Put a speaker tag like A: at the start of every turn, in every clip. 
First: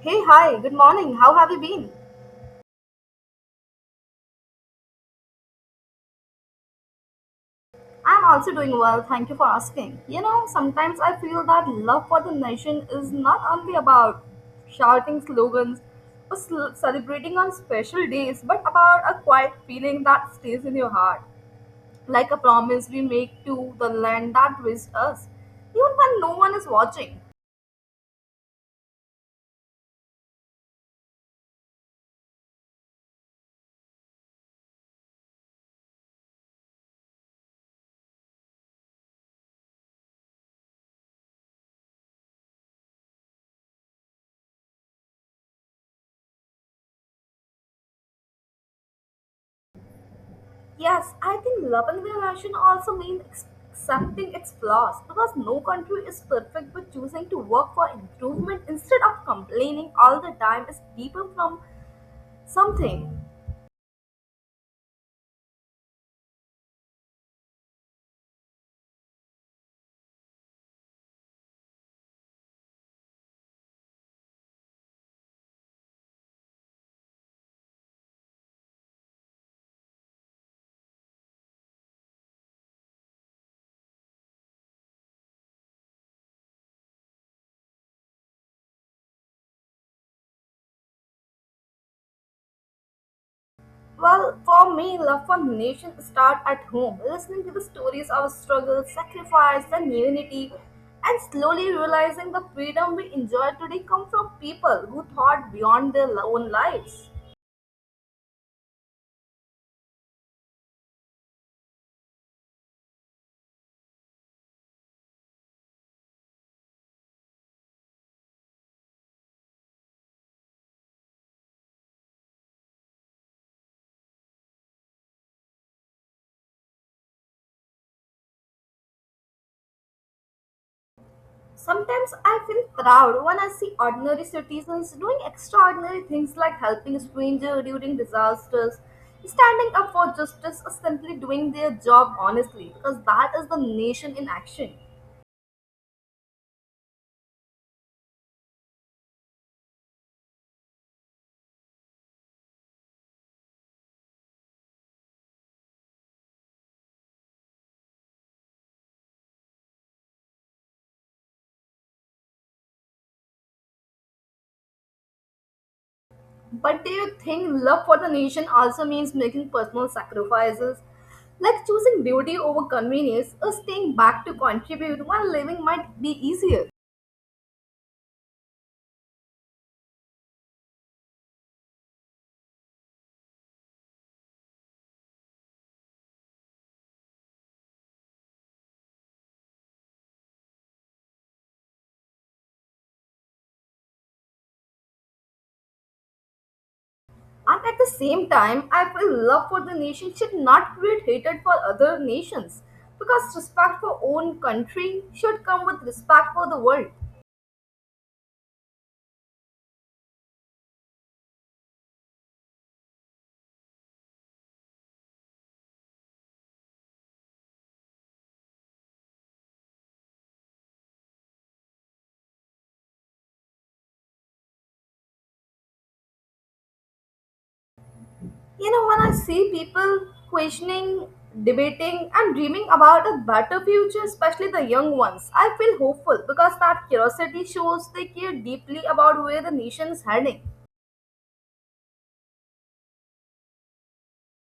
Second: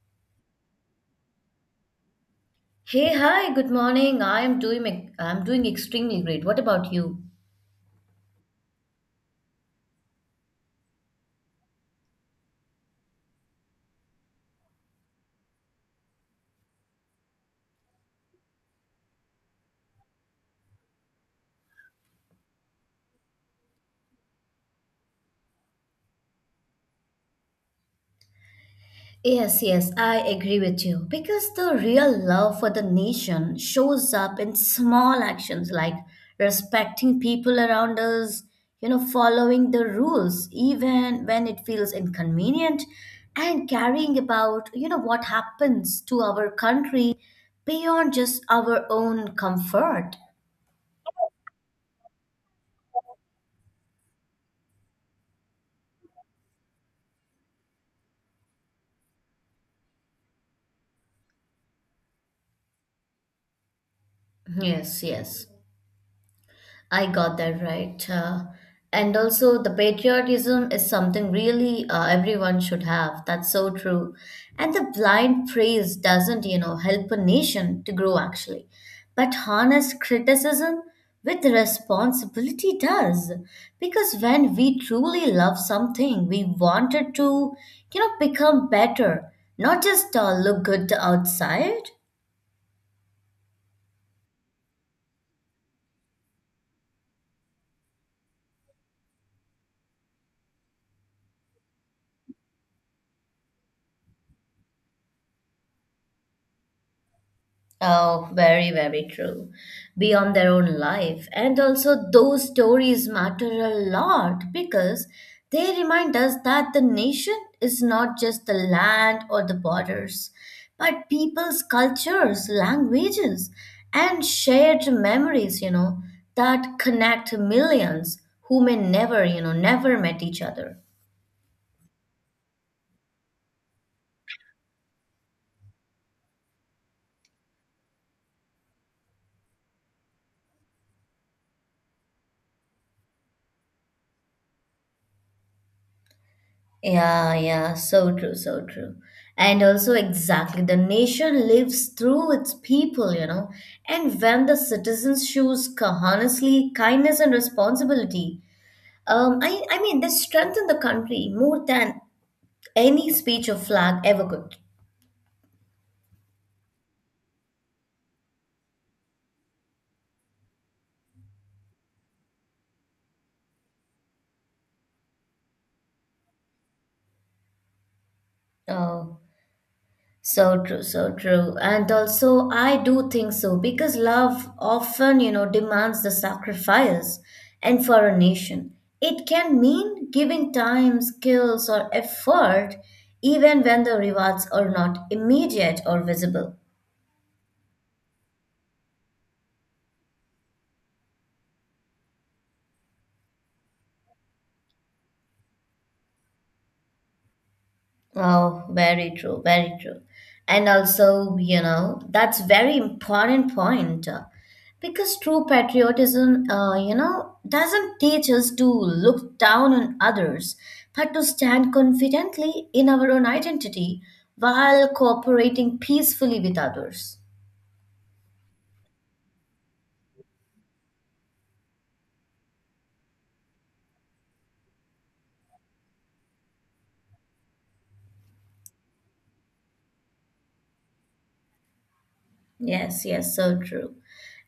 A: Hey, hi, good morning. How have you been?
B: Hey, hi, good morning. I'm doing extremely great. What about you?
A: I'm also doing well, thank you for asking. You know, sometimes I feel that love for the nation is not only about shouting slogans or celebrating on special days, but about a quiet feeling that stays in your heart, like a promise we make to the land that raised us, even when no one is watching.
B: Yes, yes, I agree with you. Because the real love for the nation shows up in small actions like respecting people around us, following the rules even when it feels inconvenient, and caring about what happens to our country beyond just our own comfort.
A: Yes, I think loving the nation also means accepting its flaws because no country is perfect, but choosing to work for improvement instead of complaining all the time is deeper from something.
B: Yes, yes. I got that right. And also, the patriotism is something really everyone should have. That's so true. And the blind praise doesn't help a nation to grow actually. But honest criticism with responsibility does. Because when we truly love something, we want it to become better, not just look good outside.
A: Well, for me, love for nation starts at home, listening to the stories of struggle, sacrifice, and unity, and slowly realizing the freedom we enjoy today come from people who thought beyond their own lives.
B: Oh, very, very true. Beyond their own life. And also, those stories matter a lot because they remind us that the nation is not just the land or the borders, but people's cultures, languages, and shared memories that connect millions who may never, you know, never met each other.
A: Sometimes I feel proud when I see ordinary citizens doing extraordinary things like helping strangers during disasters, standing up for justice, or simply doing their job honestly, because that is the nation in action.
B: Yeah, yeah, so true, so true. And also, exactly, the nation lives through its people. And when the citizens shows honestly kindness and responsibility, I mean, they strengthen the country more than any speech or flag ever could.
A: But do you think love for the nation also means making personal sacrifices? Like choosing beauty over convenience or staying back to contribute when living might be easier.
B: Oh. So true, so true. And also, I do think so because love often demands the sacrifice. And for a nation, it can mean giving time, skills, or effort, even when the rewards are not immediate or visible.
A: And at the same time, I feel love for the nation should not create hatred for other nations because respect for own country should come with respect for the world.
B: Oh, very true, very true. And also, that's very important point because true patriotism, doesn't teach us to look down on others, but to stand confidently in our own identity while cooperating peacefully with others.
A: You know, when I see people questioning, debating, and dreaming about a better future, especially the young ones, I feel hopeful because that curiosity shows they care deeply about where the nation is heading.
B: Yes, yes, so true.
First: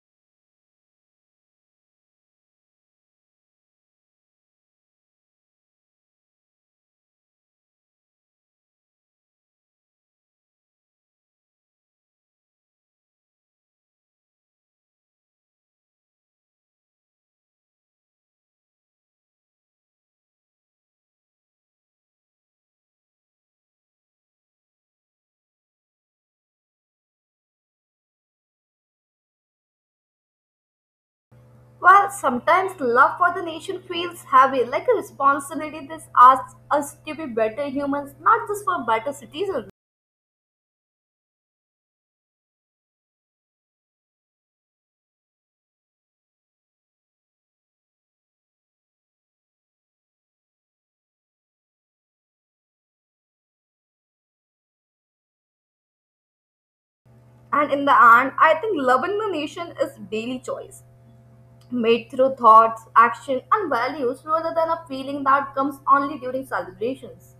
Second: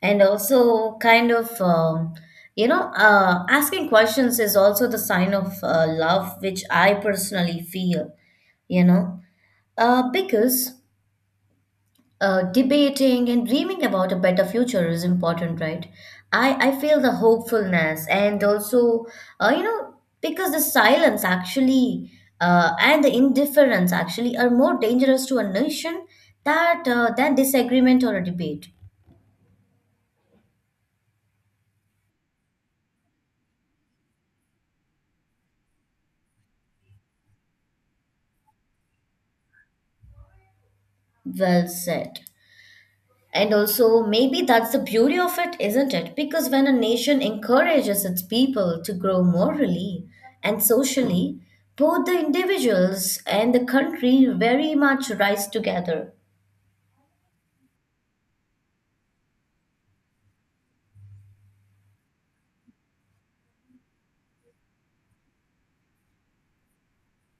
B: And also, kind of, asking questions is also the sign of love, which I personally feel, you know, uh, because uh, debating and dreaming about a better future is important, right? I feel the hopefulness and also, uh, you know, because the silence actually and the indifference actually are more dangerous to a nation that than disagreement or a debate.
A: While sometimes love for the nation feels heavy, like a responsibility that asks us to be better humans, not just for better citizens.
B: Well said. And also, maybe that's the beauty of it, isn't it? Because when a nation encourages its people to grow morally and socially, both the individuals and the country very much rise together.
A: And in the end, I think loving the nation is daily choice made through thoughts, action, and values rather than a feeling that comes only during celebrations.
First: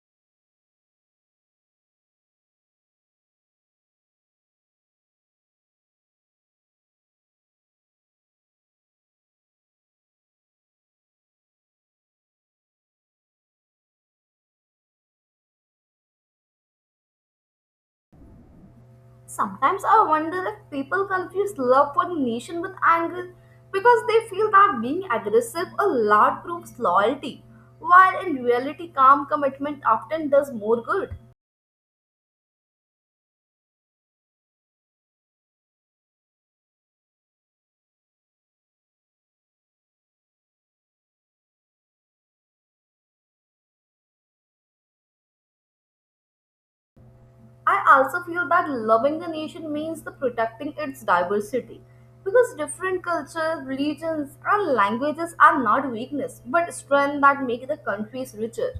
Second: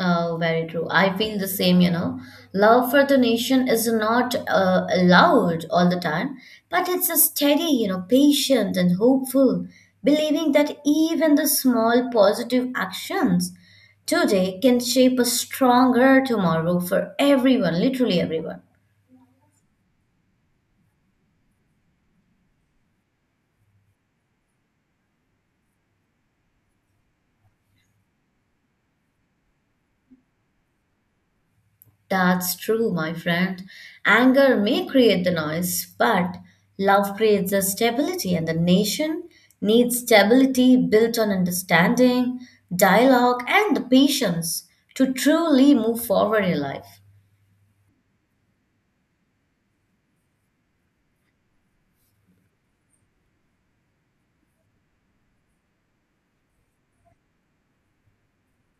B: Oh, very true. I feel the same. Love for the nation is not allowed all the time, but it's a steady, patient and hopeful, believing that even the small positive actions today can shape a stronger tomorrow for everyone, literally everyone.
A: Sometimes I wonder if people confuse love for the nation with anger because they feel that being aggressive or loud proves loyalty, while in reality, calm commitment often does more good.
B: That's true, my friend. Anger may create the noise, but love creates the stability, and the nation needs stability built on understanding, dialogue, and the patience to truly move forward in life.
A: I also feel that loving the nation means the protecting its diversity because different cultures, religions, and languages are not weakness but strength that make the countries richer.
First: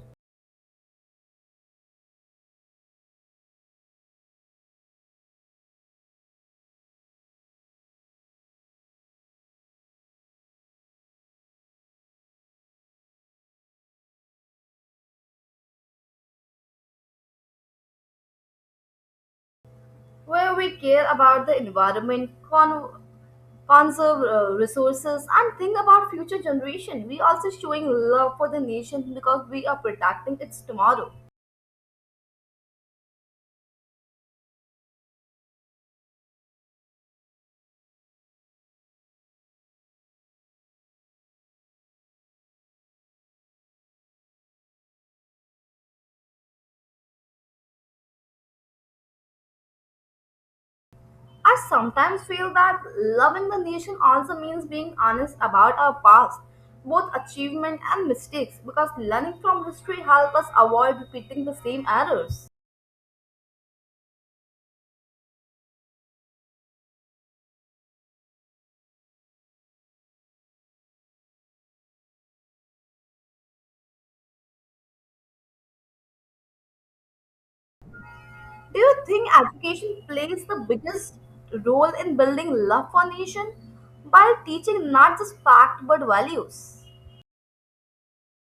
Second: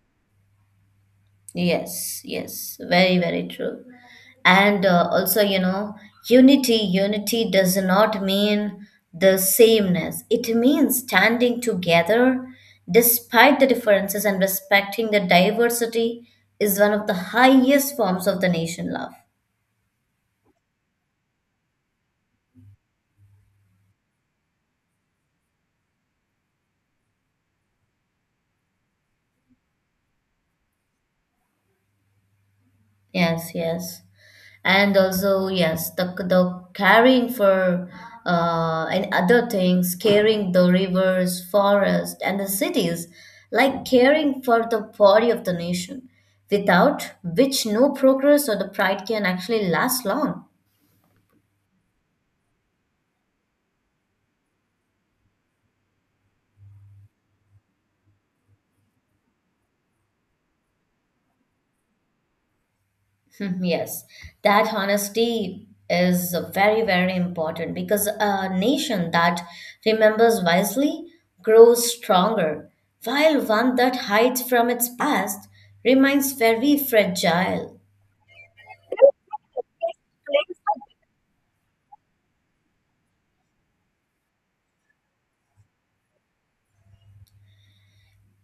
B: Yes, yes, very, very true. And also, you know, unity does not mean the sameness. It means standing together despite the differences and respecting the diversity is one of the highest forms of the nation love.
A: Where we care about the environment, conserve resources, and think about future generation, we also showing love for the nation because we are protecting its tomorrow.
B: Yes, yes. And also, yes, the caring for and other things, caring the rivers, forests, and the cities, like caring for the body of the nation, without which no progress or the pride can actually last long.
A: I sometimes feel that loving the nation also means being honest about our past, both achievement and mistakes, because learning from history helps us avoid repeating the same errors.
B: Yes, that honesty is very, very important because a nation that remembers wisely grows stronger, while one that hides from its past remains very fragile.
A: Do you think education plays the biggest role in building love for nation by teaching not just facts but values?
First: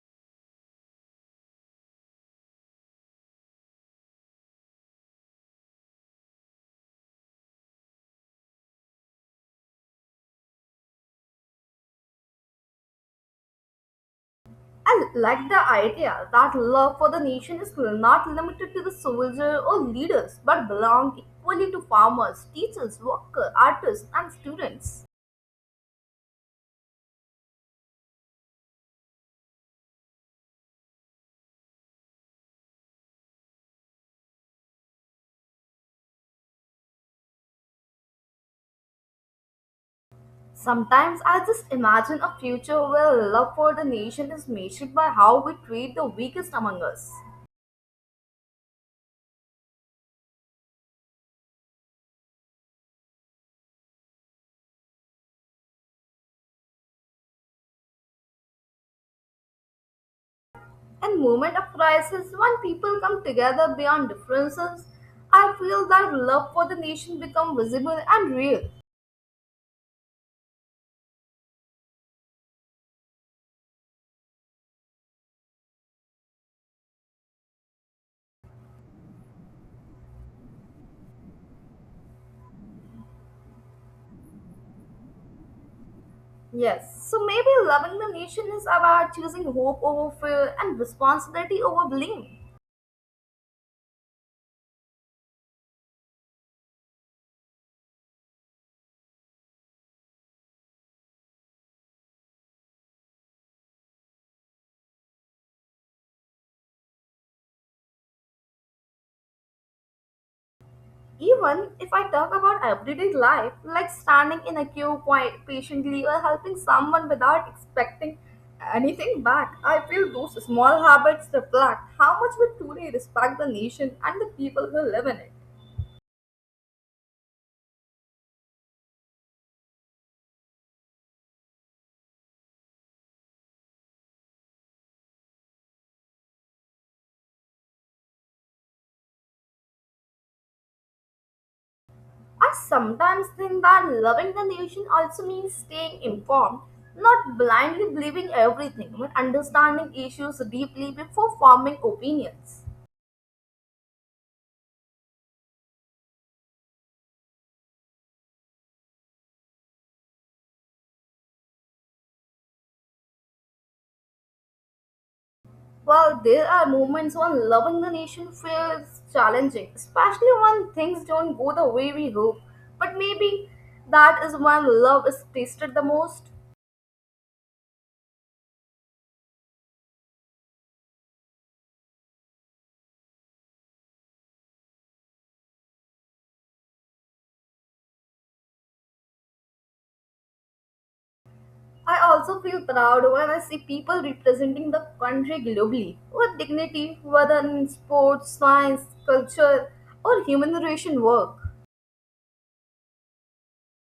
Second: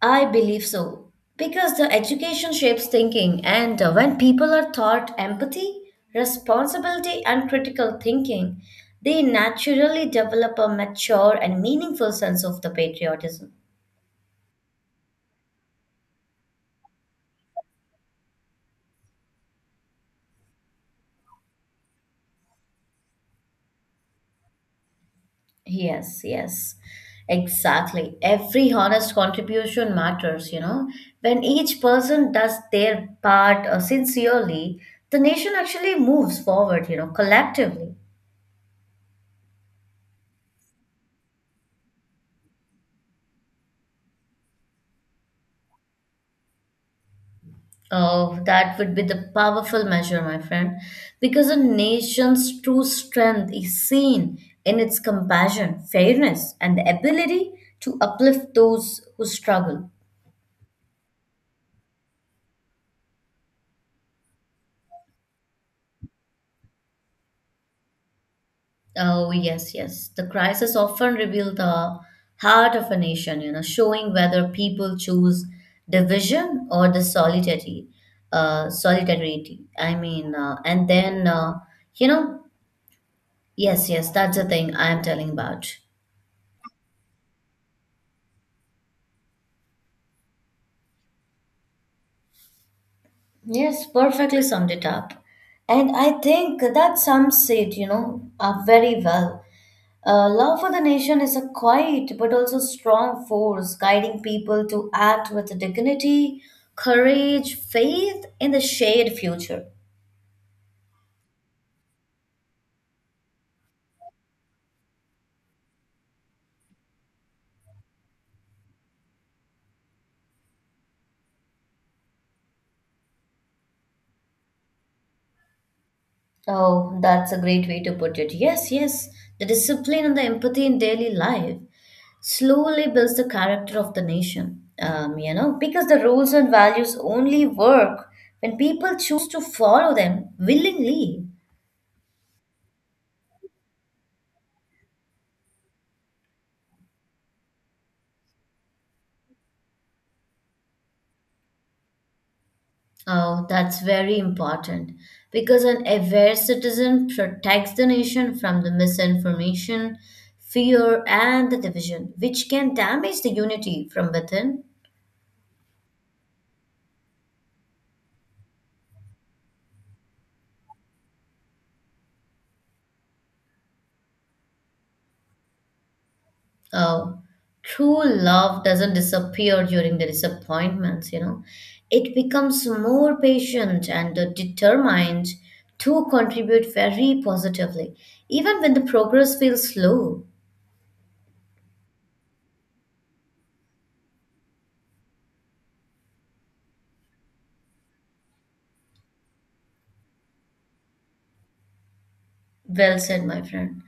B: I believe so. Because the education shapes thinking, and when people are taught empathy, responsibility, and critical thinking, they naturally develop a mature and meaningful sense of the patriotism.
A: I like the idea that love for the nation is not limited to the soldier or leaders, but belong equally to farmers, teachers, workers, artists, and students.
B: Yes, yes, exactly. Every honest contribution matters. When each person does their part sincerely, the nation actually moves forward, collectively.
A: Sometimes I just imagine a future where love for the nation is measured by how we treat the weakest among us.
B: Oh, that would be the powerful measure, my friend, because a nation's true strength is seen in its compassion, fairness, and the ability to uplift those who struggle.
A: In moment of crisis, when people come together beyond differences, I feel that love for the nation become visible and real.
B: Oh, yes, yes. The crisis often reveal the heart of a nation, showing whether people choose division or the solidarity. I mean, and then, you know, yes, yes, that's the thing I am telling about.
A: Yes, so maybe loving the nation is about choosing hope over fear and responsibility over blame.
B: Yes, perfectly summed it up. And I think that sums it up very well. Love for the nation is a quiet but also strong force guiding people to act with dignity, courage, faith in the shared future.
A: Even if I talk about everyday life, like standing in a queue quite patiently or helping someone without expecting anything back, I feel those small habits reflect how much we truly respect the nation and the people who live in it.
B: Oh, that's a great way to put it. Yes, yes. The discipline and the empathy in daily life slowly builds the character of the nation. Because the rules and values only work when people choose to follow them willingly.
A: I sometimes think that loving the nation also means staying informed, not blindly believing everything, but understanding issues deeply before forming opinions.
B: Oh, that's very important because an aware citizen protects the nation from the misinformation, fear, and the division, which can damage the unity from within.
A: While there are moments when loving the nation feels challenging, especially when things don't go the way we hope, but maybe that is when love is tasted the most.
B: Oh, true love doesn't disappear during the disappointments. It becomes more patient and determined to contribute very positively, even when the progress feels slow.
A: I also feel proud when I see people representing the country globally with dignity, whether in sports, science, culture, or human relation work.
B: Well said, my friend.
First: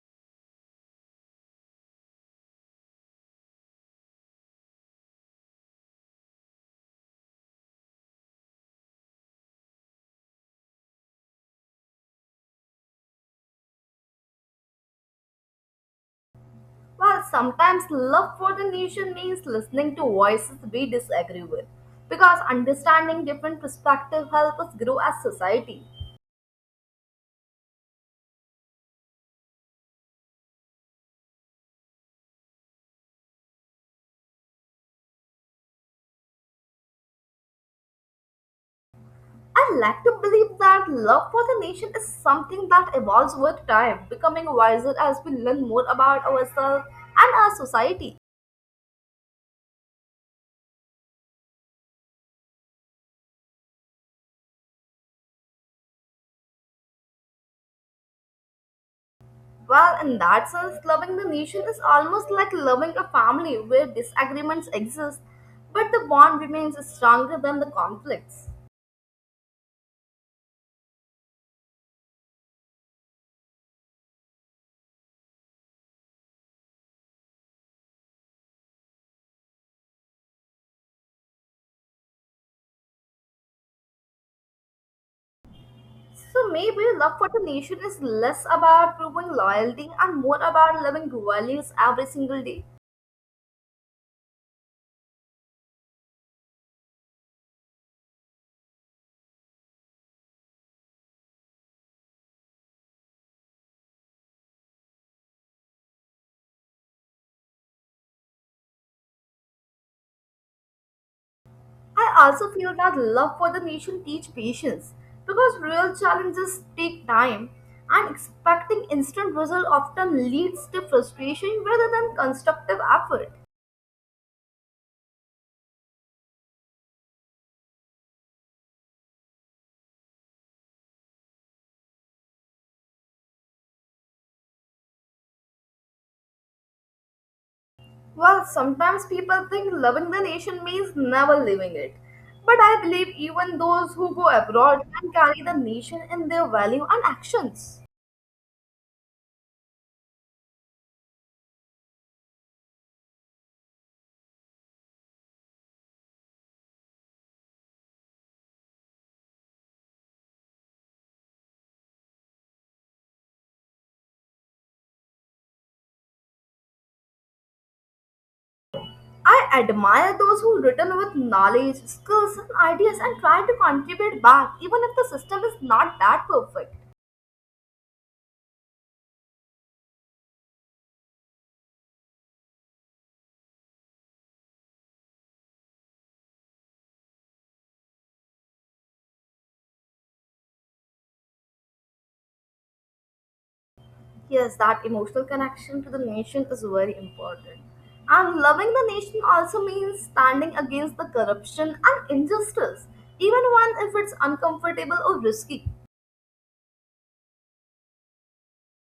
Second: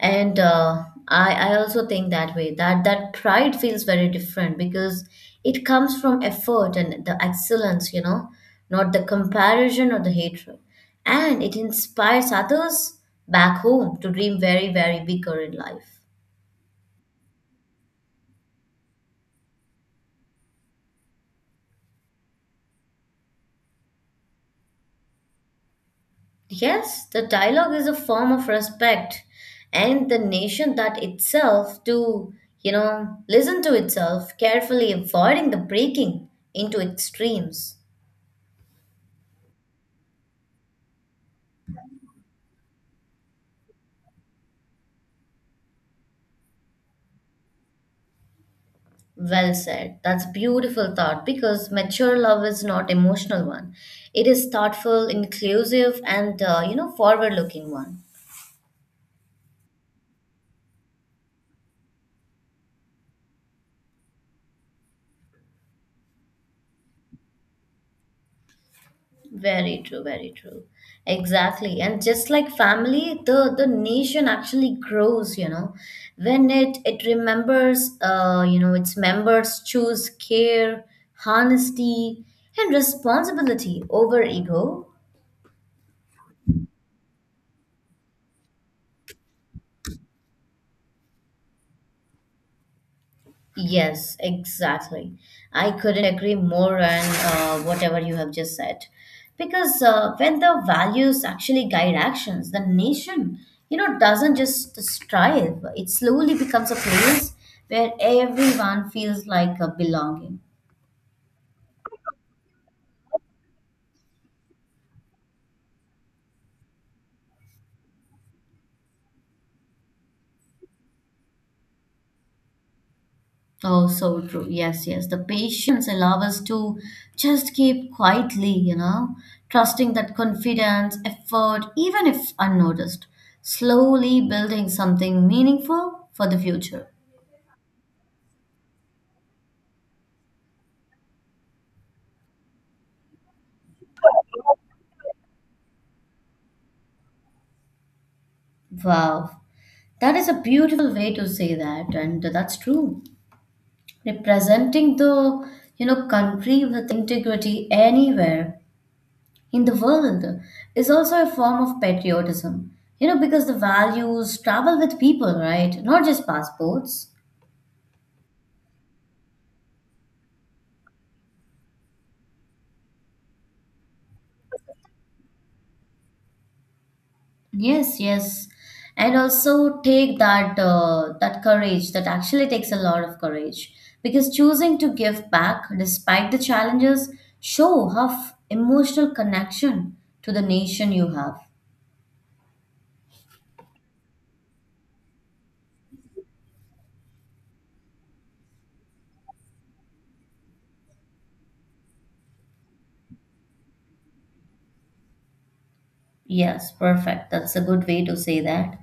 B: And I also think that way that that pride feels very different because it comes from effort and the excellence, not the comparison or the hatred, and it inspires others back home to dream very, very bigger in life.
A: While sometimes love for the nation means listening to voices we disagree with, because understanding different perspectives help us grow as society.
B: Yes, the dialogue is a form of respect, and the nation that itself to listen to itself carefully avoiding the breaking into extremes.
A: I like to believe that love for the nation is something that evolves with time, becoming wiser as we learn more about ourselves and our society.
B: Well said. That's beautiful thought because mature love is not emotional one. It is thoughtful, inclusive, and forward-looking one.
A: Well, in that sense, loving the nation is almost like loving a family where disagreements exist, but the bond remains stronger than the conflicts.
B: Very true. Very true. Exactly. And just like family, the nation actually grows. When it remembers, its members choose care, honesty, and responsibility over ego.
A: So maybe love for the nation is less about proving loyalty and more about loving values every single day.
B: Yes, exactly. I couldn't agree more on whatever you have just said. Because when the values actually guide actions, the nation, doesn't just strive, it slowly becomes a place where everyone feels like a belonging.
A: I also feel that love for the nation teach patience because real challenges take time and expecting instant result often leads to frustration rather than constructive effort.
B: Oh, so true. Yes, yes. The patience allow us to just keep quietly, trusting that confidence, effort, even if unnoticed, slowly building something meaningful for the future.
A: Well, sometimes people think loving the nation means never leaving it. But I believe even those who go abroad can carry the nation in their value and actions.
B: Wow, that is a beautiful way to say that, and that's true. Representing the country with integrity anywhere in the world is also a form of patriotism. Because the values travel with people, right? Not just passports.
A: I admire those who return with knowledge, skills, and ideas and try to contribute back even if the system is not that perfect.
B: Yes, yes, and also take that courage. That actually takes a lot of courage because choosing to give back despite the challenges show how emotional connection to the nation you have.
A: Yes, that emotional connection to the nation is very important. And loving the nation also means standing against the corruption and injustice, even when if it's uncomfortable or risky.
B: Yes, perfect. That's a good way to say that.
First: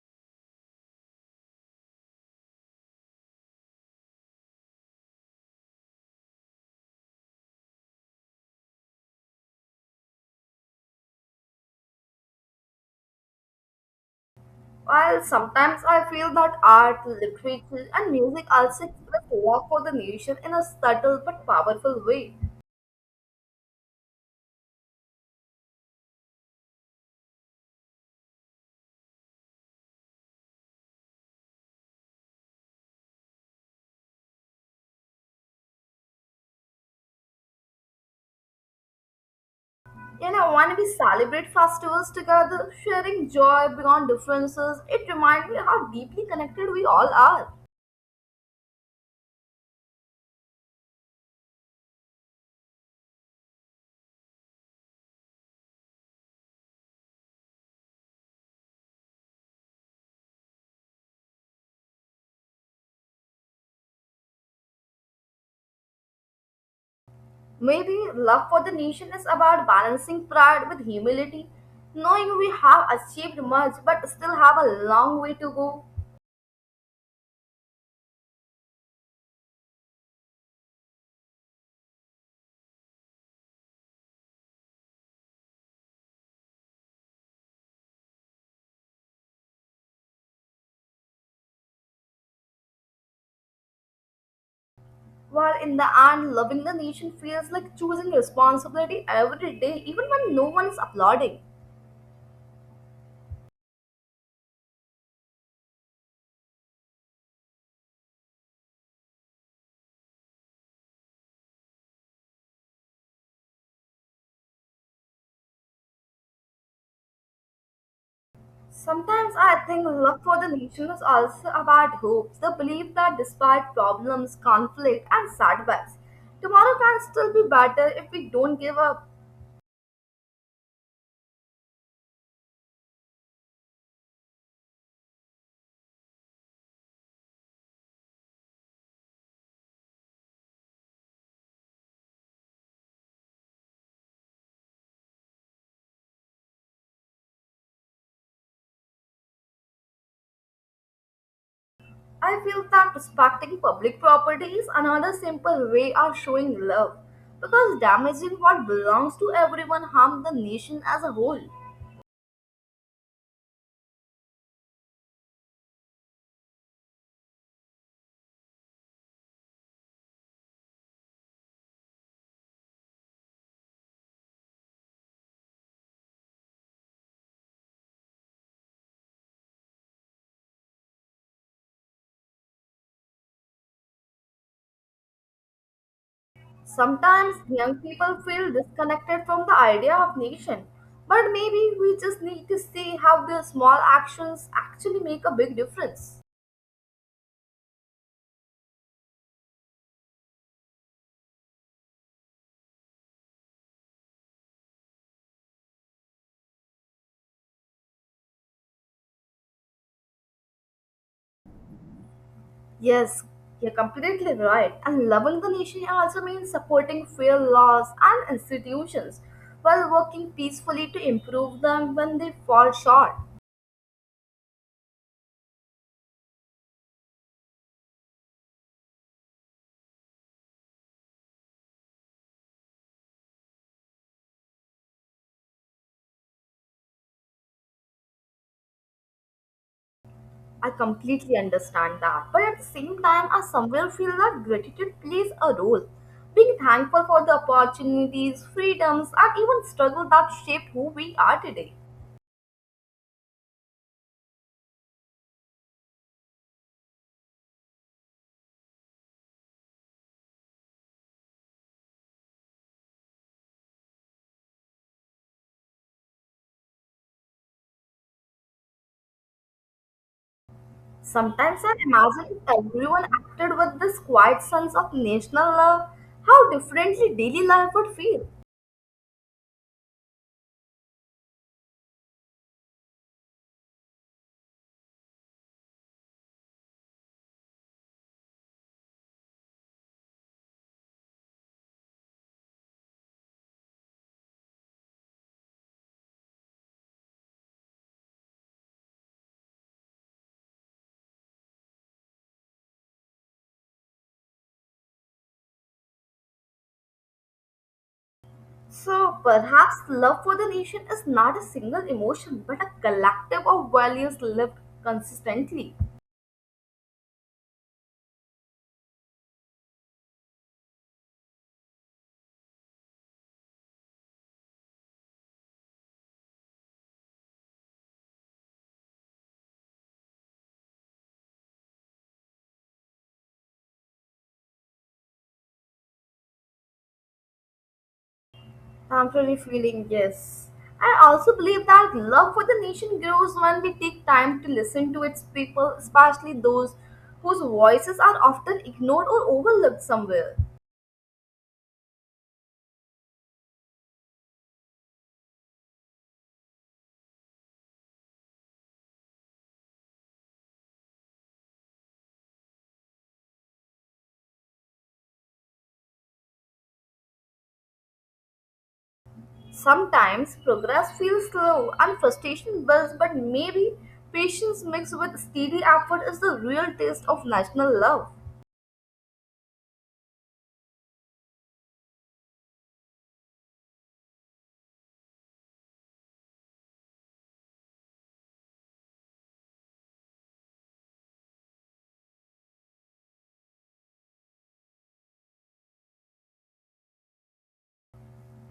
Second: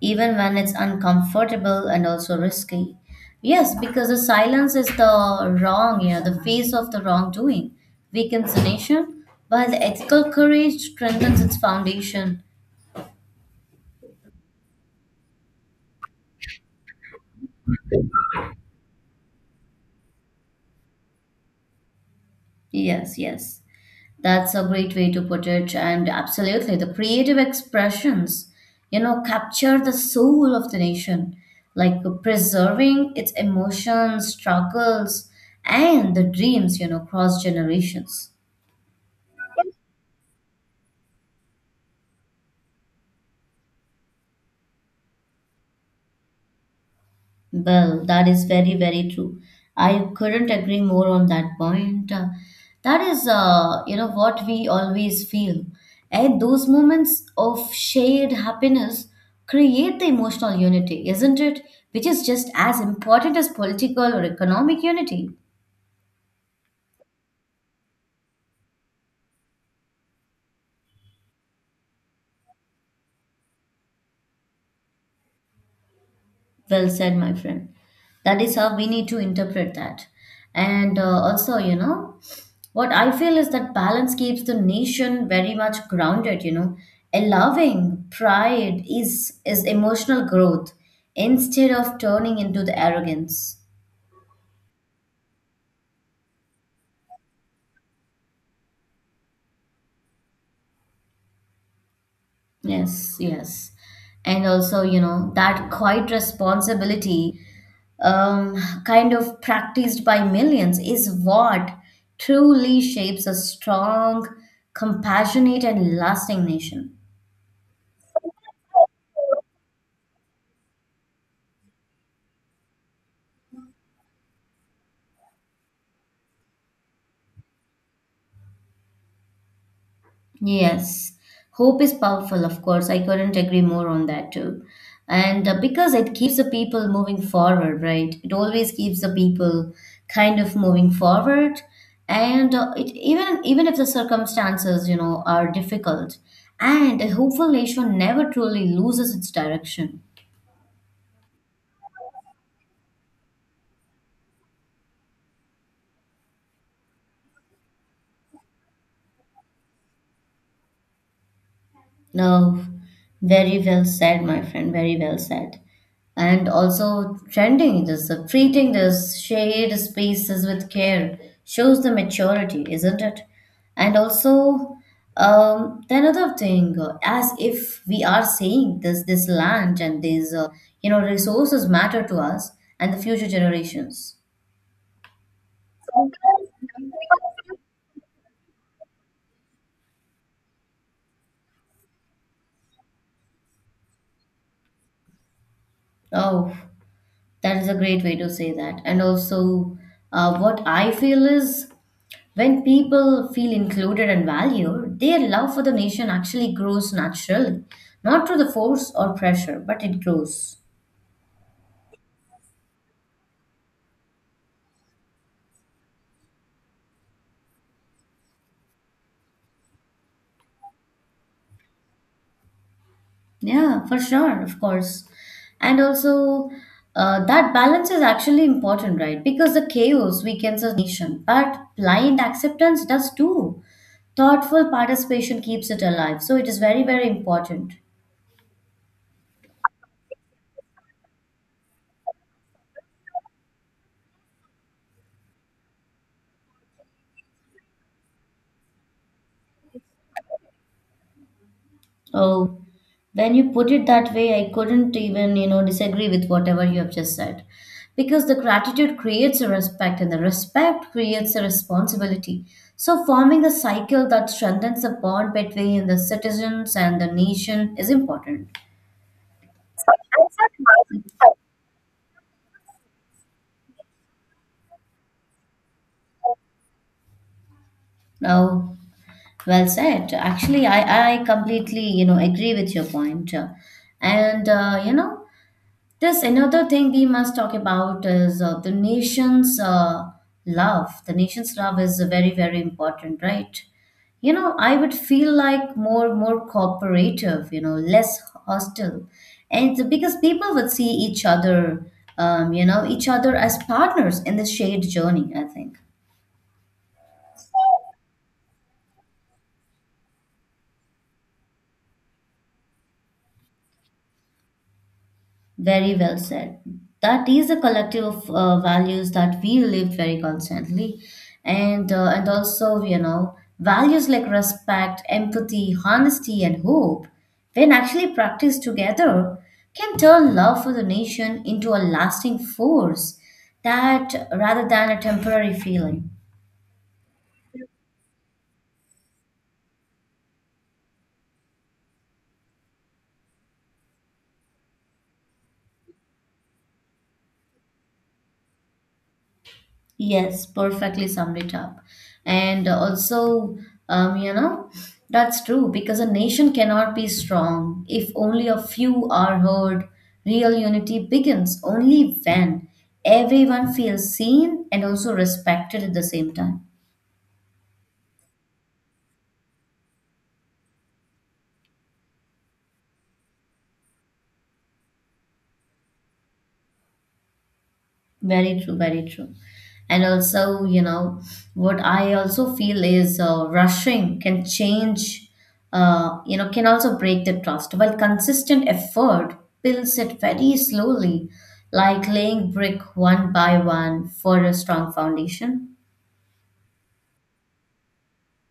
B: Even when it's uncomfortable and also risky. Yes, because the silence is the face of the wrongdoing, weakens the nation, while the ethical courage strengthens its foundation.
A: While sometimes I feel that art, literature, and music also express love for the nation in a subtle but powerful way.
B: Yes, yes. That's a great way to put it. And absolutely, the creative expressions capture the soul of the nation, like preserving its emotions, struggles, and the dreams cross generations.
A: You know, when we celebrate festivals together, sharing joy beyond differences, it reminds me how deeply connected we all are.
B: Well, that is very, very true. I couldn't agree more on that point. That is what we always feel. And those moments of shared happiness create the emotional unity, isn't it? Which is just as important as political or economic unity.
A: Maybe love for the nation is about balancing pride with humility, knowing we have achieved much but still have a long way to go.
B: Well said, my friend. That is how we need to interpret that. And also, what I feel is that balance keeps the nation very much grounded. Allowing pride is emotional growth instead of turning into the arrogance.
A: While in the end, loving the nation feels like choosing responsibility every day, even when no one is applauding.
B: Yes, yes. And also, that quiet responsibility kind of practiced by millions is what truly shapes a strong, compassionate, and lasting nation.
A: Sometimes I think love for the nation is also about hope, the belief that despite problems, conflict, and setbacks, tomorrow can still be better if we don't give up.
B: Yes, hope is powerful, of course. I couldn't agree more on that too. And because it keeps the people moving forward, right? It always keeps the people kind of moving forward. And it, even even if the circumstances are difficult, and a hopeful nation never truly loses its direction.
A: I feel that respecting public property is another simple way of showing love because damaging what belongs to everyone harms the nation as a whole.
B: No, very well said, my friend. Very well said. And also, treating this shared spaces with care shows the maturity, isn't it? And also, the another thing, as if we are saying this land and these resources matter to us and the future generations.
A: Sometimes young people feel disconnected from the idea of nation, but maybe we just need to see how their small actions actually make a big difference.
B: Oh, that is a great way to say that. And also, what I feel is when people feel included and valued, their love for the nation actually grows naturally, not through the force or pressure, but it grows.
A: Yes, you're completely right. And loving the nation also means supporting fair laws and institutions while working peacefully to improve them when they fall short.
B: Yeah, for sure, of course. And also, that balance is actually important, right? Because the chaos weakens a nation, but blind acceptance does too. Thoughtful participation keeps it alive. So it is very, very important.
A: I completely understand that. But at the same time, I somewhere feel that gratitude plays a role. Being thankful for the opportunities, freedoms, and even struggle that shaped who we are today.
B: Oh, when you put it that way, I couldn't even disagree with whatever you have just said. Because the gratitude creates a respect and the respect creates a responsibility. So forming a cycle that strengthens the bond between the citizens and the nation is important.
A: Sometimes I imagine if everyone acted with this quiet sense of national love, how differently daily life would feel.
B: Oh, well said. Actually, I completely, agree with your point. And, uh, you know, There's another thing we must talk about is the nation's love. The nation's love is very, very important, right? You know, I would feel like more cooperative, you know, less hostile. And it's because people would see each other as partners in the shared journey, I think.
A: So perhaps love for the nation is not a single emotion, but a collective of values lived consistently.
B: Very well said. That is a collective of values that we live very constantly, and and also you know values like respect, empathy, honesty, and hope, when actually practiced together, can turn love for the nation into a lasting force that rather than a temporary feeling.
A: I'm truly feeling yes. I also believe that love for the nation grows when we take time to listen to its people, especially those whose voices are often ignored or overlooked somewhere.
B: Yes, perfectly summed it up. And also, you know, that's true because a nation cannot be strong if only a few are heard. Real unity begins only when everyone feels seen and also respected at the same time.
A: Sometimes progress feels slow and frustration builds, but maybe patience mixed with steady effort is the real taste of national love.
B: Very true, very true. And also, you know, what I also feel is rushing can change, can also break the trust. While consistent effort builds it very slowly, like laying brick one by one for a strong foundation.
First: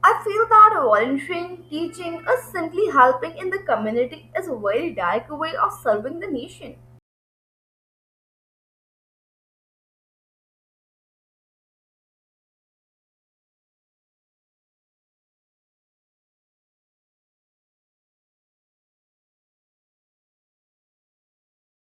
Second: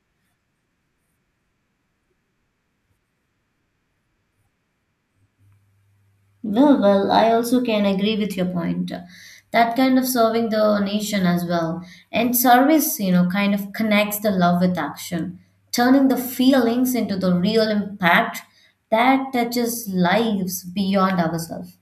A: I feel that volunteering, teaching, or simply helping in the community is a very direct way of serving the nation.
B: No, well, I also can agree with your point. That kind of serving the nation as well. And service, you know, kind of connects the love with action, turning the feelings into the real impact that touches lives beyond ourselves.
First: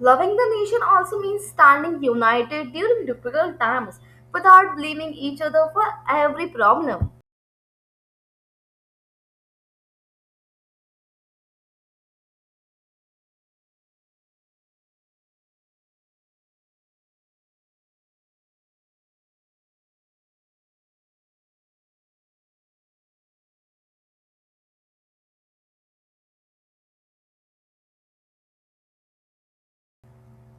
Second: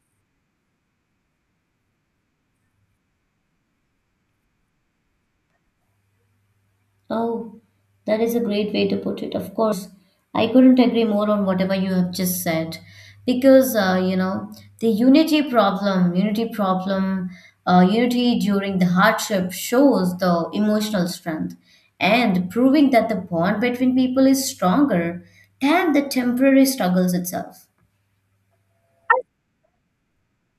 A: Loving the nation also means standing united during difficult times without blaming each other for every problem.
B: Oh, that is a great way to put it. Of course, I couldn't agree more on whatever you have just said because you know the unity problem, unity problem, unity during the hardship shows the emotional strength and proving that the bond between people is stronger than the temporary struggles itself.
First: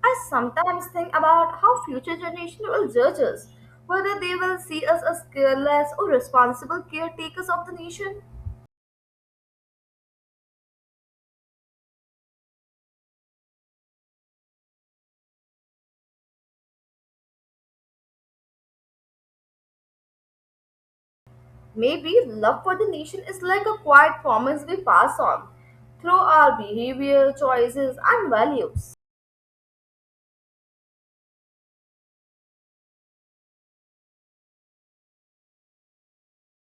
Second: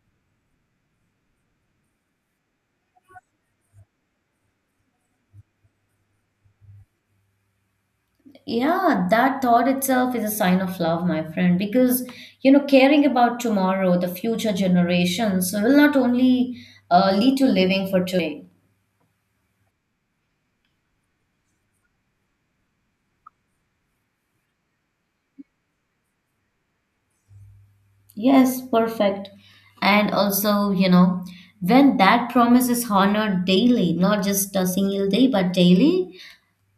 A: I sometimes think about how future generations will judge us, whether they will see us as careless or responsible caretakers of the nation.
B: Yeah, that thought itself is a sign of love, my friend, because you know, caring about tomorrow, the future generations will not only lead to living for today.
A: Maybe love for the nation is like a quiet promise we pass on through our behavior, choices, and
B: Yes,
A: values.
B: perfect. And also, you know, when that promise is honored daily, not just a single day, but daily,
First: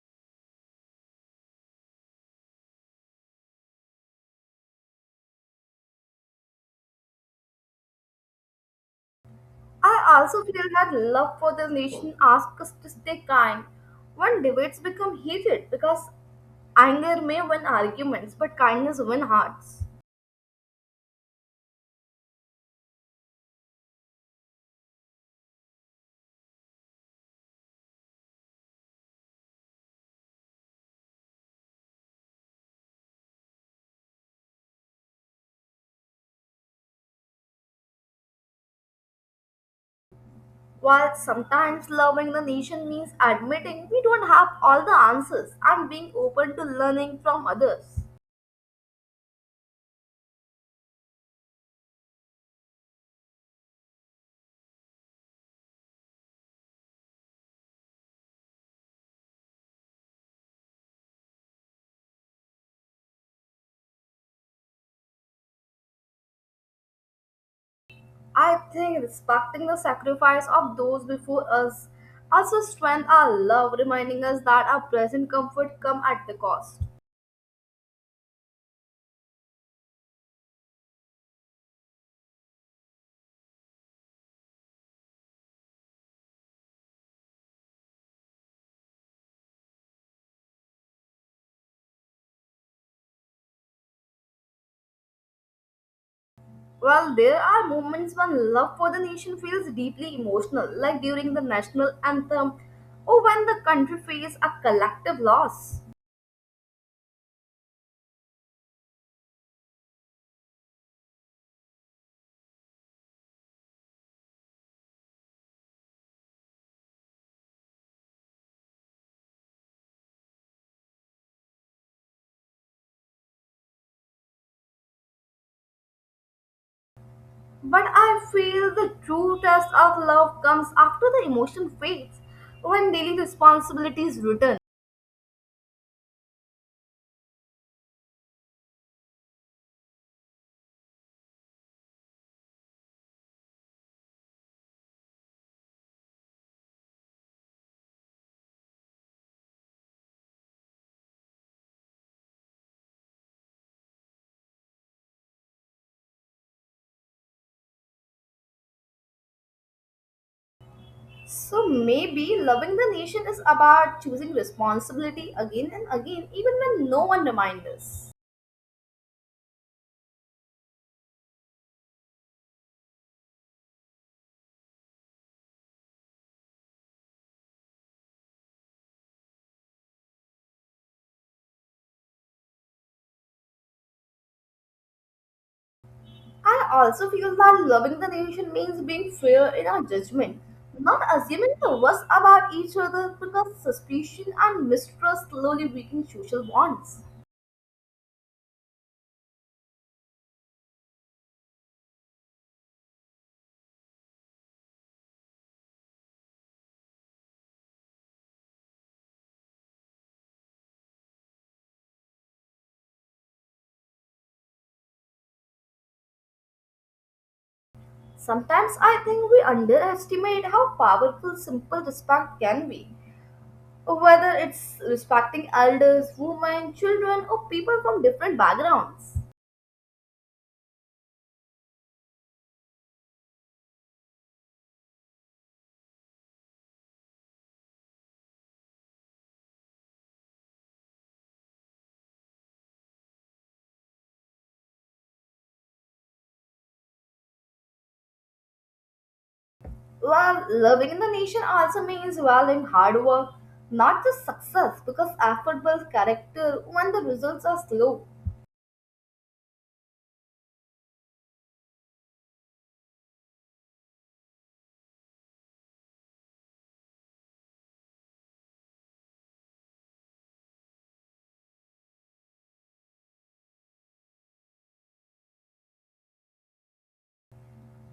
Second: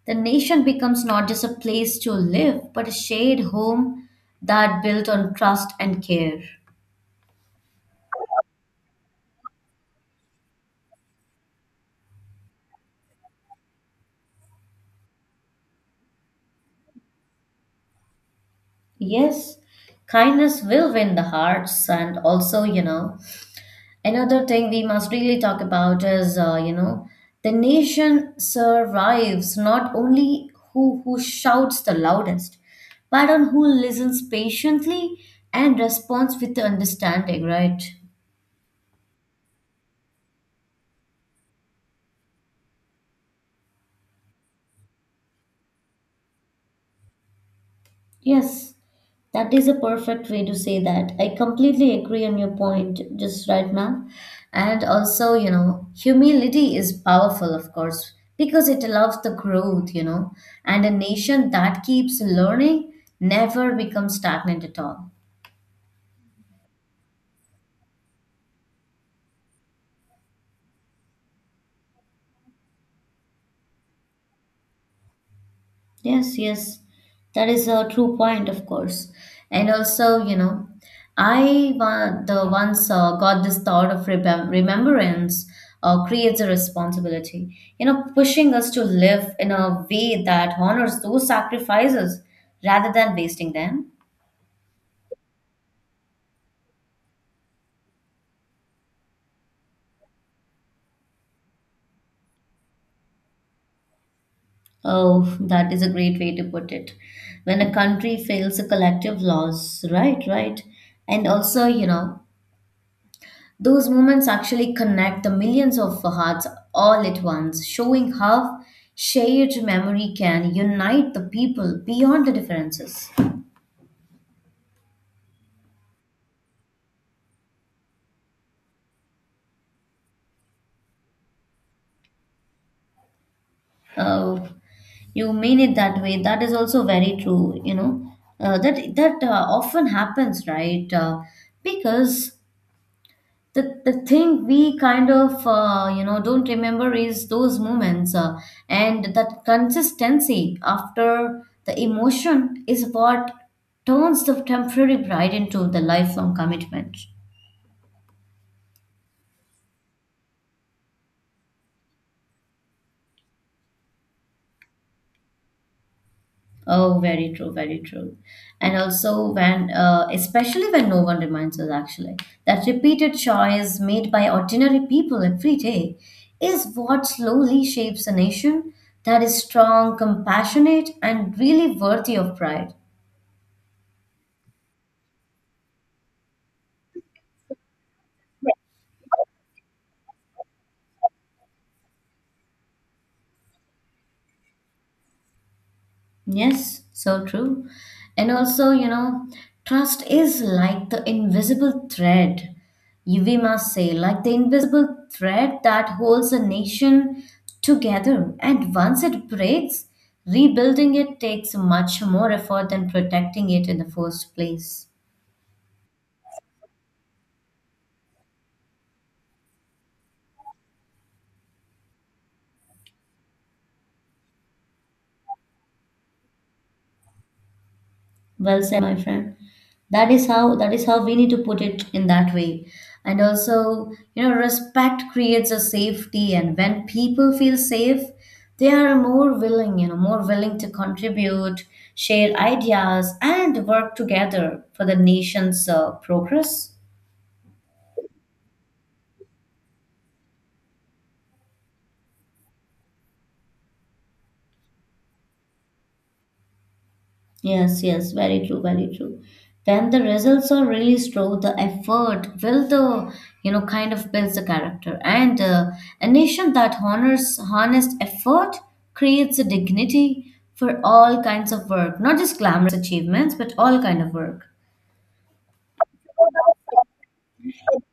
B: the nation becomes not just a place to live, but a shared home that built on trust and care.
A: I also feel that love for the nation asks us to stay kind when debates become heated because anger may win arguments but kindness wins
B: Yes,
A: hearts.
B: kindness will win the hearts and also, you know, another thing we must really talk about is, the nation survives not only who shouts the loudest, but on who listens patiently and responds with the understanding, right?
A: While sometimes loving the nation means admitting we don't have all the answers and being open to learning from others.
B: Yes, that is a perfect way to say that. I completely agree on your point just right now. And also, you know, humility is powerful, of course, because it allows the growth, you know, and a nation that keeps learning never becomes stagnant at all.
A: I think respecting the sacrifice of those before us also strengthens our love, reminding us that our present comfort comes at the
B: Yes, yes,
A: cost.
B: that is a true point, of course. And also, you know, the once got this thought of remembrance creates a responsibility, you know, pushing us to live in a way that honors those sacrifices rather than wasting them.
A: Well, there are moments when love for the nation feels deeply emotional, like during the national anthem or when the country faces a collective
B: Oh, that
A: loss.
B: is a great way to put it. When a country fails a collective loss, right, right. And also, you know, those moments actually connect the millions of hearts all at once, showing how shared memory can unite the people beyond the differences.
A: But I feel the true test of love comes after the emotion fades, when daily responsibilities
B: Oh,
A: return.
B: you mean it that way. That is also very true. You know, that that often happens, right? Because the thing we kind of you know don't remember is those moments and that consistency after the emotion is what turns the temporary pride into the lifelong commitment.
A: So maybe loving the nation is about choosing responsibility again and again, even when
B: Oh,
A: no one
B: very true,
A: reminds
B: very
A: us.
B: true. And also, when, especially when no one reminds us, actually, that repeated choice made by ordinary people every day is what slowly shapes a nation that is strong, compassionate, and really worthy of pride.
A: I also feel that loving the nation means being fair in our judgment, not assuming the worst about each other because suspicion and mistrust slowly weaken social
B: Yes,
A: bonds.
B: so true. And also, you know, trust is like the invisible thread, we must say, like the invisible thread that holds a nation together. And once it breaks, rebuilding it takes much more effort than protecting it in the first place.
A: Sometimes I think we underestimate how powerful simple respect can be, whether it's respecting elders, women, children, or people from different
B: Well said, my
A: backgrounds.
B: friend. That is how we need to put it in that way. And also, you know, respect creates a safety, and when people feel safe, they are more willing to contribute, share ideas, and work together for the nation's progress.
A: Well, loving the nation also means valuing hard work, not just success, because effort builds character when the results are
B: Yes,
A: slow.
B: yes, very true, very true. When the results are really slow. The effort will the you know kind of builds the character, and a nation that honors honest effort creates a dignity for all kinds of work, not just glamorous achievements, but all kind of work.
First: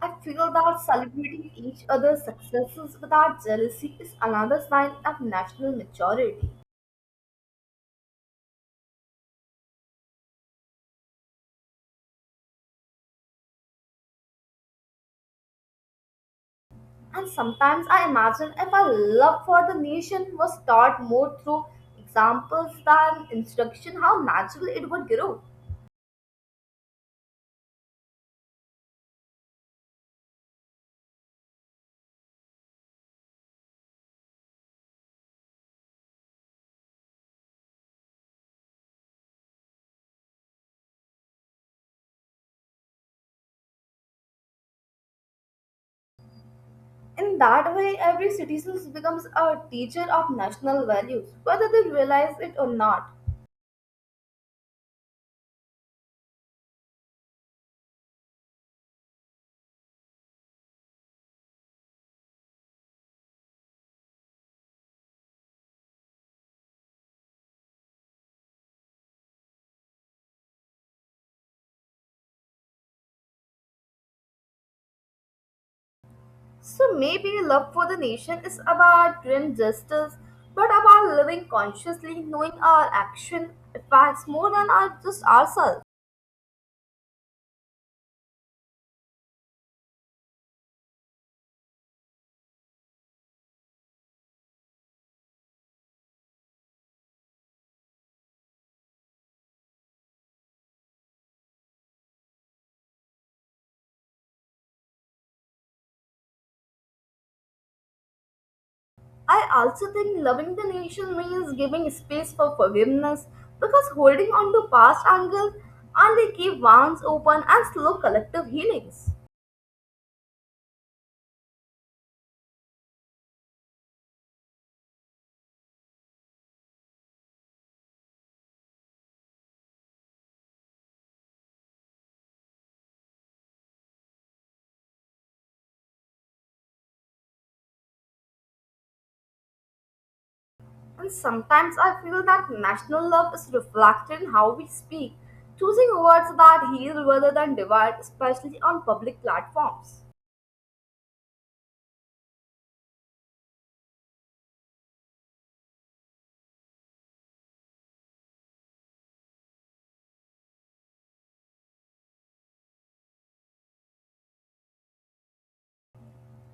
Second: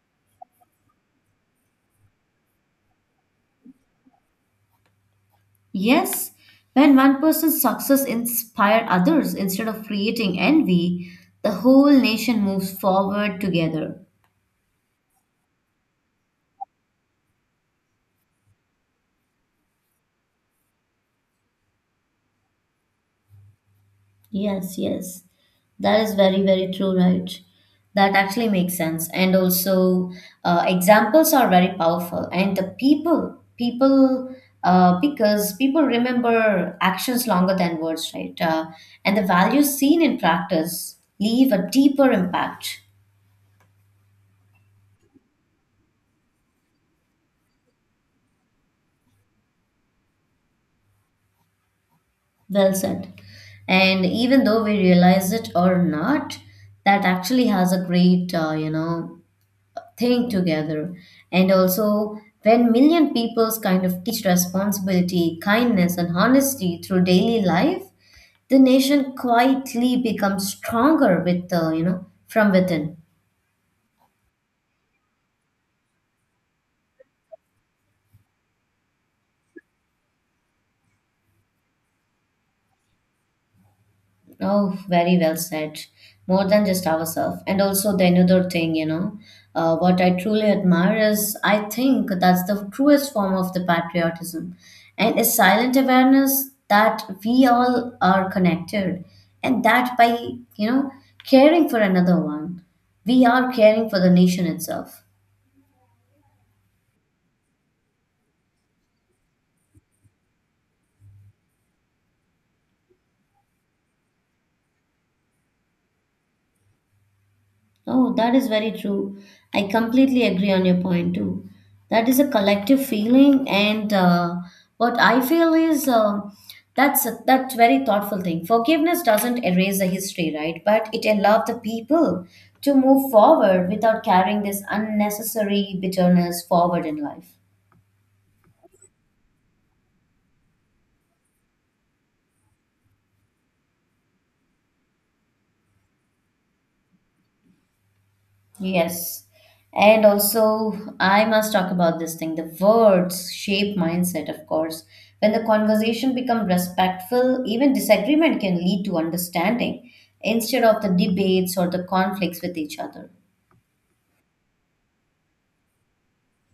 A: I figure that celebrating each other's successes without jealousy is another sign of national
B: Yes,
A: maturity.
B: when one person's success inspire others instead of creating envy, the whole nation moves forward together.
A: And sometimes I imagine if our love for the nation was taught more through examples than instruction, how naturally
B: Yes,
A: it would
B: yes.
A: grow.
B: That is very, very true, right? That actually makes sense. And also, examples are very powerful. And because people remember actions longer than words, right? And the values seen in practice leave a deeper impact.
A: In that way, every citizen becomes a teacher of national values, whether they realize it or
B: Well
A: not.
B: said. And even though we realize it or not, that actually has a great, think together. And also, when million peoples kind of teach responsibility, kindness, and honesty through daily life, the nation quietly becomes stronger with the, you know, from within.
A: So maybe love for the nation is about grim justice, but about living consciously, knowing our action impacts more than
B: Oh,
A: our,
B: very
A: just
B: well said.
A: ourselves.
B: More than just ourselves. And also, the another thing, you know, what I truly admire is I think that's the truest form of the patriotism and a silent awareness that we all are connected and that by, you know, caring for another one, we are caring for the nation itself.
A: I also think loving the nation means giving space for forgiveness because holding on to past anger only keep wounds open and slow
B: Oh, that
A: collective
B: is very
A: healings.
B: true. I completely agree on your point too. That is a collective feeling, and what I feel is that's very thoughtful thing. Forgiveness doesn't erase the history, right? But it allows the people to move forward without carrying this unnecessary bitterness forward in life.
A: And sometimes I feel that national love is reflected in how we speak, choosing words that heal rather than divide, especially on public
B: Yes.
A: platforms.
B: And also, I must talk about this thing. The words shape mindset, of course. When the conversation become respectful, even disagreement can lead to understanding instead of the debates or the conflicts with each other.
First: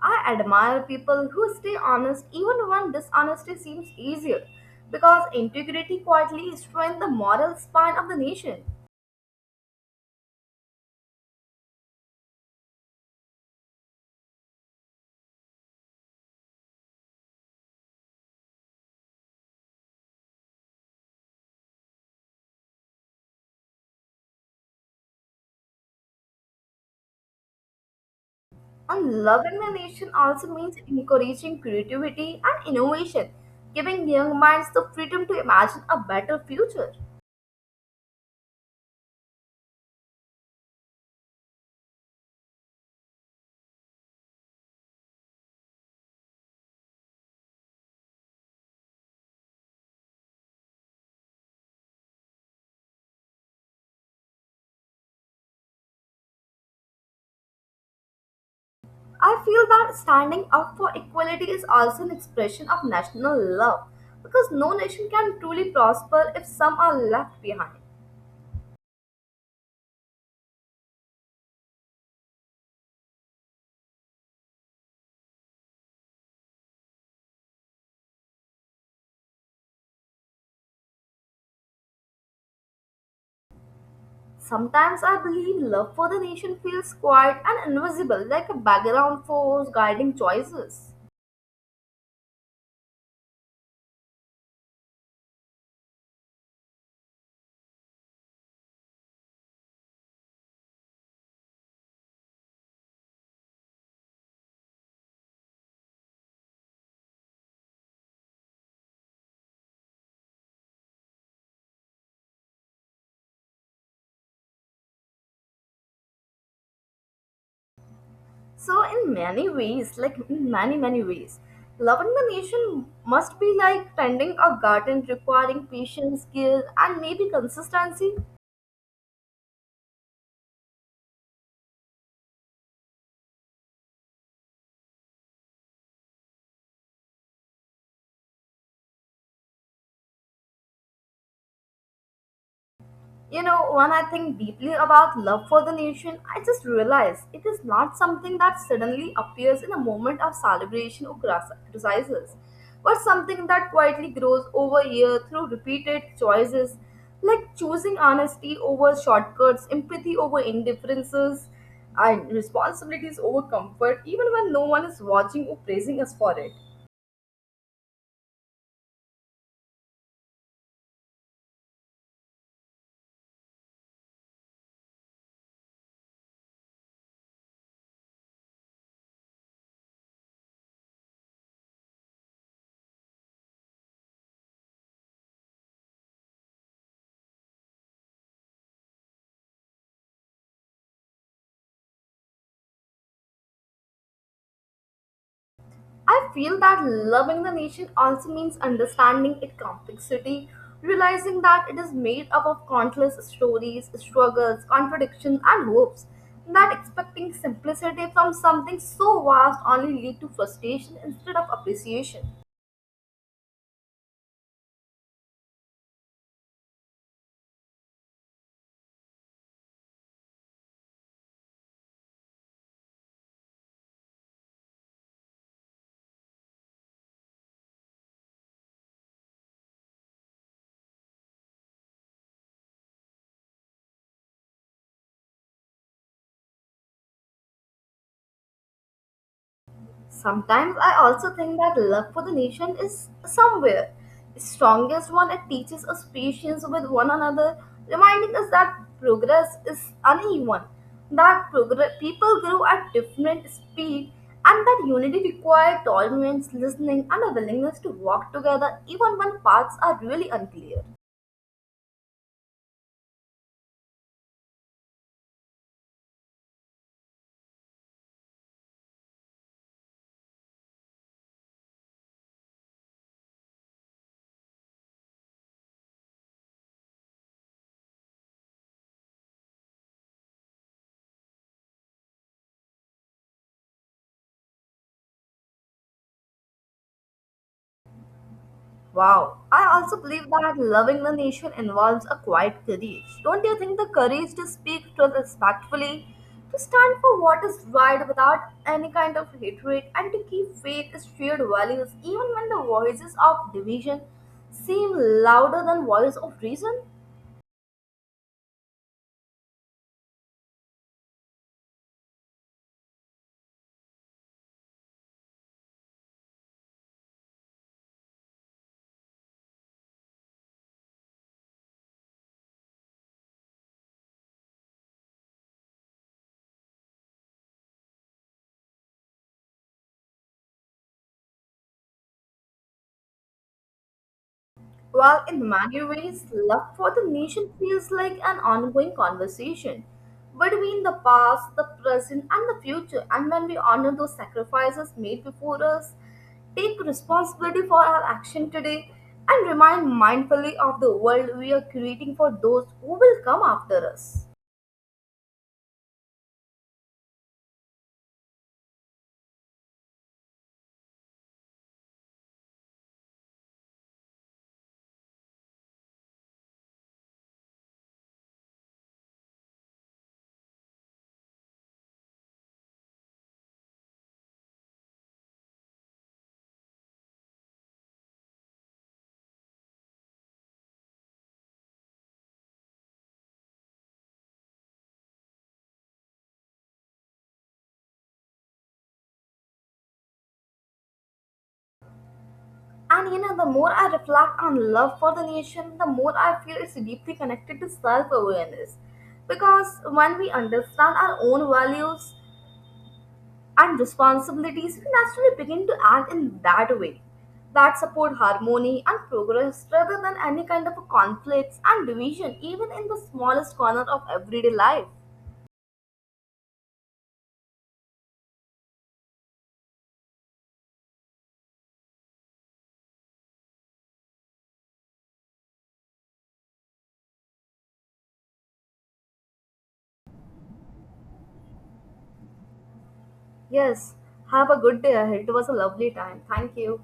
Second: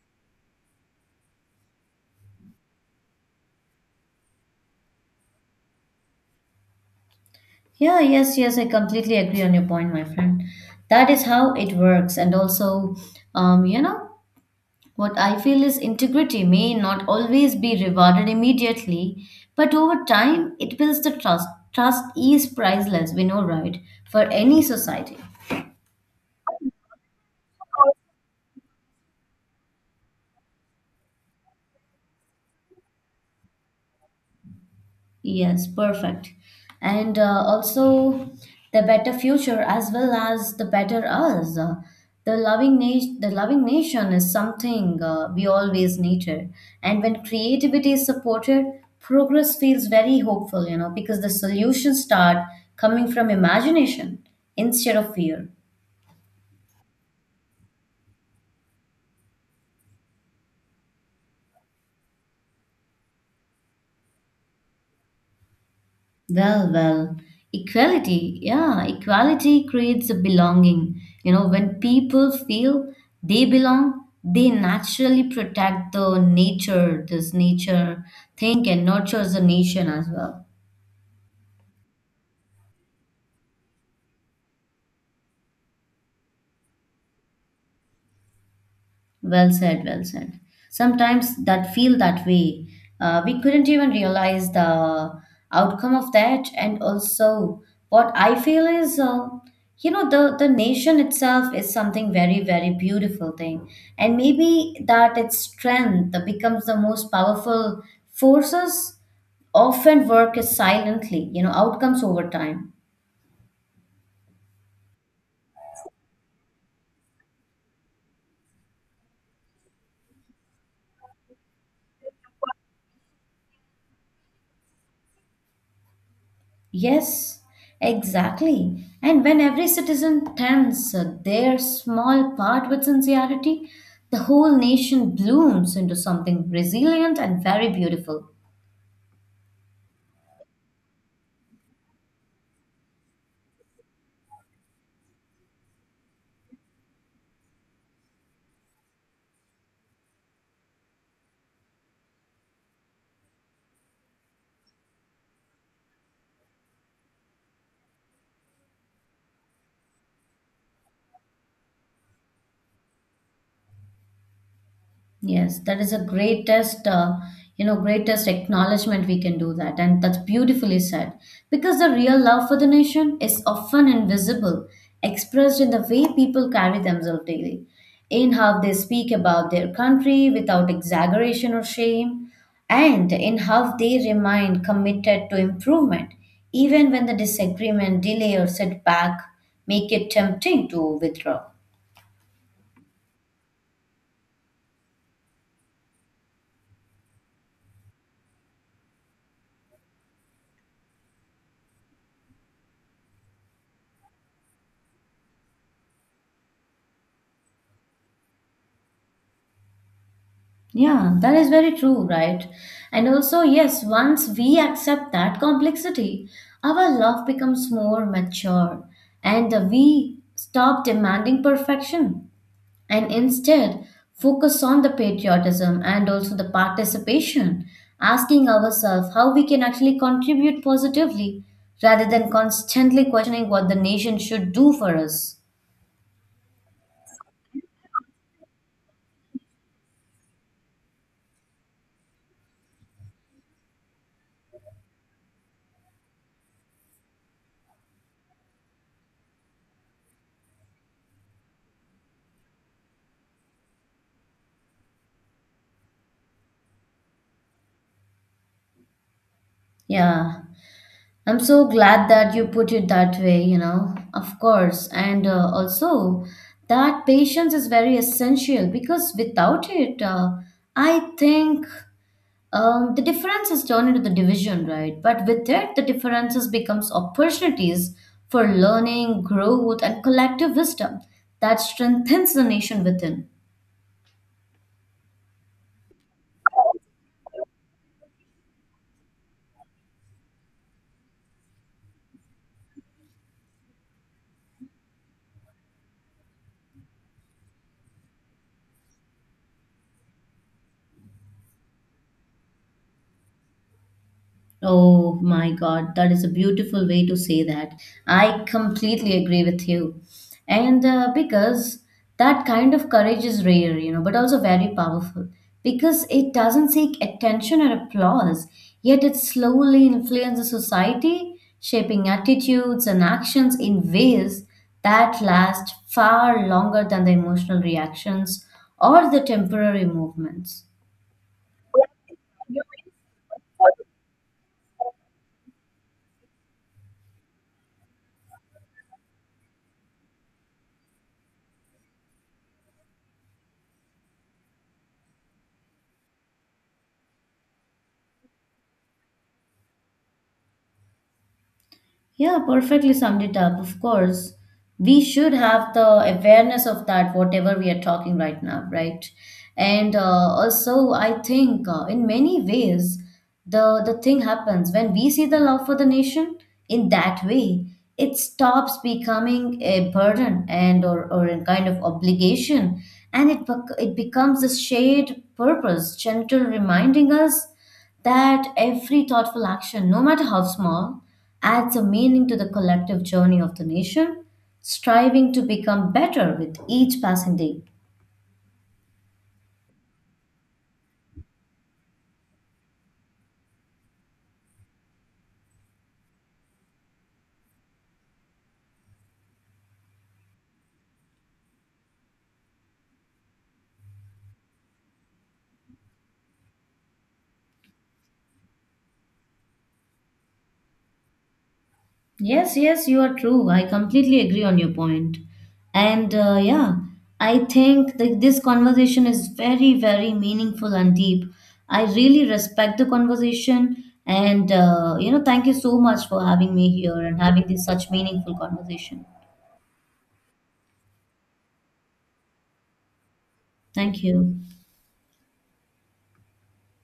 A: I admire people who stay honest even when dishonesty seems easier, because integrity quietly strengthens the moral spine
B: Yeah,
A: of the
B: yes, yes,
A: nation.
B: I completely agree on your point, my friend. That is how it works. And also, you know, what I feel is integrity may not always be rewarded immediately, but over time it builds the trust. Trust is priceless, we know, right? For any society.
A: And loving the nation also means encouraging creativity and innovation, giving young minds the freedom to
B: Yes,
A: imagine a
B: perfect.
A: better future.
B: And Also the better future as well as the better us. The loving nation is something we always needed. And when creativity is supported, progress feels very hopeful, you know, because the solutions start coming from imagination instead of fear.
A: I feel that standing up for equality is also an expression of national love, because no nation can truly prosper if
B: Well,
A: some are
B: well,
A: left behind.
B: equality, yeah, equality creates a belonging. You know, when people feel they belong, they naturally protect the nature, this nature, think and nurtures the nation as well.
A: Sometimes I believe love for the nation feels quiet and invisible, like a background
B: Well
A: force
B: said, well
A: guiding
B: said.
A: choices.
B: Sometimes that feel that way. We couldn't even realize the outcome of that. And also, what I feel is, you know, the nation itself is something very, very beautiful thing. And maybe that its strength becomes the most powerful forces often work is silently, you know, outcomes over time.
A: So, in many ways, in many, many ways, loving the nation must be like tending a garden requiring patience, skill, and maybe
B: Yes,
A: consistency.
B: exactly. And when every citizen tends their small part with sincerity, the whole nation blooms into something resilient and very beautiful.
A: You know, when I think deeply about love for the nation, I just realize it is not something that suddenly appears in a moment of celebration or exercises, but something that quietly grows over years through repeated choices, like choosing honesty over shortcuts, empathy over indifferences, and responsibilities over comfort, even when no one is watching or
B: Yes, that is the
A: praising us for it.
B: greatest, greatest acknowledgement we can do that. And that's beautifully said. Because the real love for the nation is often invisible, expressed in the way people carry themselves daily, in how they speak about their country without exaggeration or shame, and in how they remain committed to improvement, even when the disagreement, delay, or setback make it tempting to withdraw.
A: I feel that loving the nation also means understanding its complexity, realizing that it is made up of countless stories, struggles, contradictions, and hopes. That expecting simplicity from something so vast only lead to frustration
B: Yeah, that
A: instead of
B: is very true,
A: appreciation.
B: right? And also, yes, once we accept that complexity, our love becomes more mature and we stop demanding perfection and instead focus on the patriotism and also the participation, asking ourselves how we can actually contribute positively rather than constantly questioning what the nation should do for us.
A: Sometimes I also think that love for the nation is somewhere the strongest one. It teaches us patience with one another, reminding us that progress is uneven, that progress people grow at different speed, and that unity requires tolerance, listening, and a willingness to walk together even when paths are really
B: Yeah.
A: unclear.
B: I'm so glad that you put it that way, you know. Of course. And also, that patience is very essential because without it, I think the differences turn into the division, right? But with it, the differences becomes opportunities for learning, growth, and collective wisdom that strengthens the nation within.
A: Wow, I also believe that loving the nation involves a quiet courage. Don't you think the courage to speak truth respectfully, to stand for what is right without any kind of hatred, and to keep faith as shared values even when the voices of division seem
B: Oh my
A: louder than
B: God, that
A: voice
B: is a
A: of reason?
B: beautiful way to say that. I completely agree with you. And because that kind of courage is rare, you know, but also very powerful because it doesn't seek attention or applause, yet it slowly influences society, shaping attitudes and actions in ways that last far longer than the emotional reactions or the temporary movements.
A: While in many ways, love for the nation feels like an ongoing conversation between the past, the present, and the future. And when we honor those sacrifices made before us, take responsibility for our action today, and remind mindfully of the world we are creating for
B: Yeah,
A: those who
B: perfectly
A: will
B: summed it
A: come
B: up. Of
A: after us.
B: course, we should have the awareness of that, whatever we are talking right now, right? And also, I think in many ways, the thing happens when we see the love for the nation in that way. It stops becoming a burden and or a kind of obligation, and it becomes a shared purpose, gentle reminding us that every thoughtful action, no matter how small, adds a meaning to the collective journey of the nation, striving to become better with each passing day.
A: And you know, the more I reflect on love for the nation, the more I feel it's deeply connected to self awareness. Because when we understand our own values, and responsibilities, we naturally begin to act in that way that support harmony and progress rather than any kind of a conflicts and division
B: Yes,
A: even in
B: yes,
A: the
B: you are true.
A: smallest
B: I
A: corner of
B: completely agree
A: everyday
B: on your
A: life.
B: point. And yeah, I think that this conversation is very, very meaningful and deep. I really respect the conversation. And, you know, thank you so much for having me here and having this such meaningful conversation.
A: Yes,
B: Thank you.
A: have a good day ahead. It was a lovely time. Thank you.